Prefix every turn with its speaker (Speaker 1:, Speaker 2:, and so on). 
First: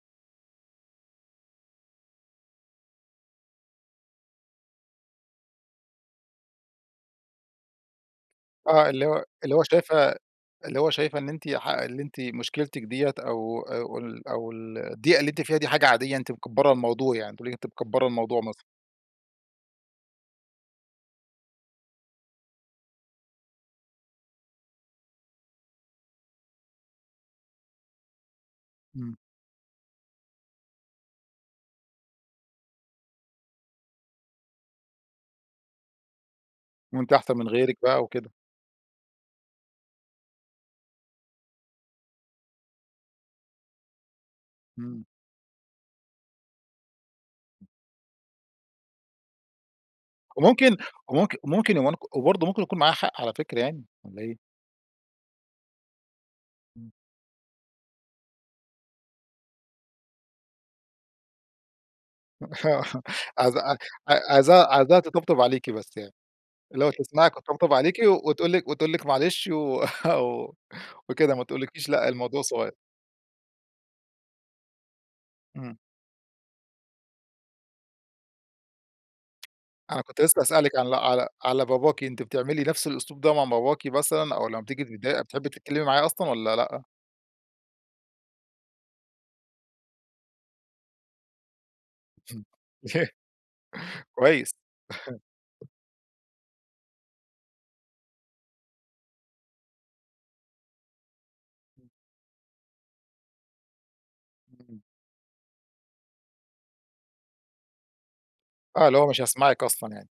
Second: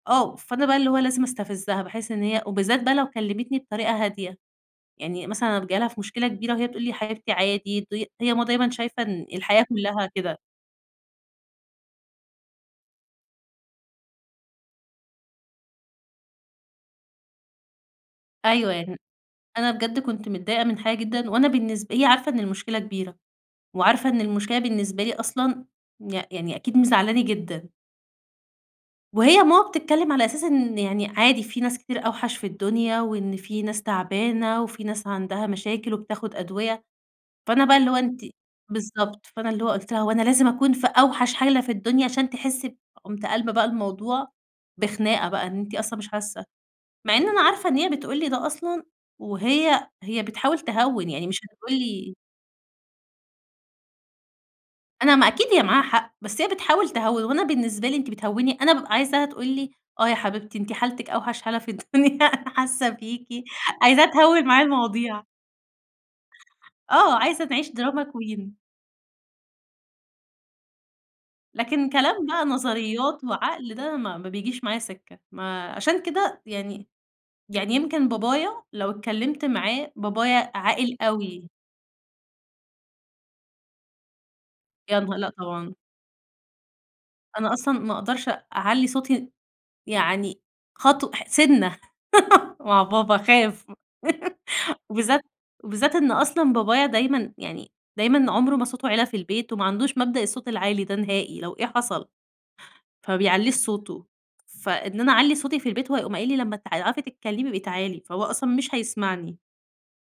Speaker 1: آه، فأنا بقى اللي هو لازم استفزَّها، باحِس إن هي وبالذات بقى لو كلَّمتني بطريقة هادية، يعني مثلًا ابقى جاية ليها في مشكلة كبيرة وهي تقول لي: "يا حبيبتي عادي." ض هي ماما دايمًا
Speaker 2: آه،
Speaker 1: شايفة
Speaker 2: اللي هو
Speaker 1: إن
Speaker 2: اللي هو
Speaker 1: الحياة كلّها
Speaker 2: شايفة
Speaker 1: كده.
Speaker 2: اللي هو شايفة إن أنتِ ح اللي أنتِ مشكلتِك دِيّة أو أو ال أو ال الضيقة اللي أنتِ فيها دي حاجة عادية، أنتِ مكبرة الموضوع يعني، تقول لِك أنتِ مكبرة الموضوع مثلًا.
Speaker 1: أيوه يعني، أنا بجد كنت متضايقة من حاجة جدًا، وأنا بالنسب هي عارفة إن المشكلة كبيرة، وعارفة إن المشكلة بالنسبة لي أصلًا يع يعني أكيد مزعِّلاني جدًا.
Speaker 2: إمم.
Speaker 1: وهي ماما بتتكلَّم على أساس إن يعني عادي، في ناس كتير أوحش في الدنيا، وإن في ناس تعبانة، وفي ناس عندها مشاكل وبتاخُد أدوية.
Speaker 2: وأنتِ أحسن من
Speaker 1: فأنا بقى
Speaker 2: غيرِك
Speaker 1: اللي هو
Speaker 2: بقى
Speaker 1: أنتِ
Speaker 2: وكده.
Speaker 1: بالضبط، فأنا اللي هو قُلت لها: "هو أنا لازم أكون في أوحش حالة في الدنيا عشان تحِسِّي ب" قُمت قالبة بقى الموضوع
Speaker 2: إمم.
Speaker 1: بخناقة بقى، إن أنتِ أصلًا مش حاسّة. مع إن أنا عارفة إن هي بتقول لي ده أصلًا وهي هي بتحاول
Speaker 2: وممكن
Speaker 1: تهوِّن، يعني
Speaker 2: وممك
Speaker 1: مش هتقول
Speaker 2: وممكن ومنك
Speaker 1: لي
Speaker 2: وبرضه ممكن يكون معاها حق على فكرة يعني، والّا إيه؟
Speaker 1: أنا ما أكيد هي معاها حق، بس هي بتحاول
Speaker 2: إمم.
Speaker 1: تهوِّن، وأنا بالنسبة لي أنتِ بتهوِّني، أنا بابقى عايزاها تقول لي: "آه يا حبيبتي أنتِ حالتِك أوحش حالة في الدنيا،
Speaker 2: آه
Speaker 1: أنا حاسّة
Speaker 2: آه،
Speaker 1: بيكِ"،
Speaker 2: عايز عاي
Speaker 1: عايزاها تهوِّل معايا
Speaker 2: عايزاها عايزاها
Speaker 1: المواضيع.
Speaker 2: تطبطب عليكِ بس يعني. اللي هو
Speaker 1: آه،
Speaker 2: تسمعِك
Speaker 1: عايزة تعيش
Speaker 2: وتطبطب عليكِ
Speaker 1: دراما
Speaker 2: وتقول
Speaker 1: كوين.
Speaker 2: لِك وتقول لِك معلش و وكده وما تقولكيش
Speaker 1: لكن
Speaker 2: لأ
Speaker 1: كلام
Speaker 2: الموضوع
Speaker 1: بقى
Speaker 2: صغيّر.
Speaker 1: نظريات وعقل ده ما ما بيجيش معايا سِكة، ما
Speaker 2: إمم.
Speaker 1: عشان كده يعني يعني يمكن بابايا لو اتكلَّمت معاه،
Speaker 2: أنا كنت لسه
Speaker 1: بابايا
Speaker 2: هاسألِك على
Speaker 1: عاقل
Speaker 2: على
Speaker 1: أوي.
Speaker 2: على باباكِ، أنتِ بتعملي نفس الأسلوب ده مع باباكِ مثلًا، أو لمّا بتيجي
Speaker 1: يا نها
Speaker 2: متضايقة
Speaker 1: لأ
Speaker 2: بتحبي
Speaker 1: طبعًا.
Speaker 2: تتكلمي معاه أصلًا والّا لأ؟
Speaker 1: أنا أصلًا ما أقدرش أ أعلِّي صوتي، يعني خطو ح سِنَّه مع بابا، أخاف،
Speaker 2: كويس.
Speaker 1: وبالذات وبالذات إن أصلًا بابايا دايمًا يعني دايمًا، عُمره ما صوته عِلى في البيت، وما عندوش مبدأ الصوت العالي ده نهائي لو إيه حصَل. فما بيعليش صوته،
Speaker 2: [unintelligible]
Speaker 1: فإن أنا اعلِّي صوتي في البيت هو هيقوم قايِل لي: "لمّا تع تعرفي تتكلَّمي ابقي تعالي." فهو أصلًا مش
Speaker 2: آه، اللي هو مش
Speaker 1: هيسمَعني.
Speaker 2: هيسمعِك أصلًا يعني.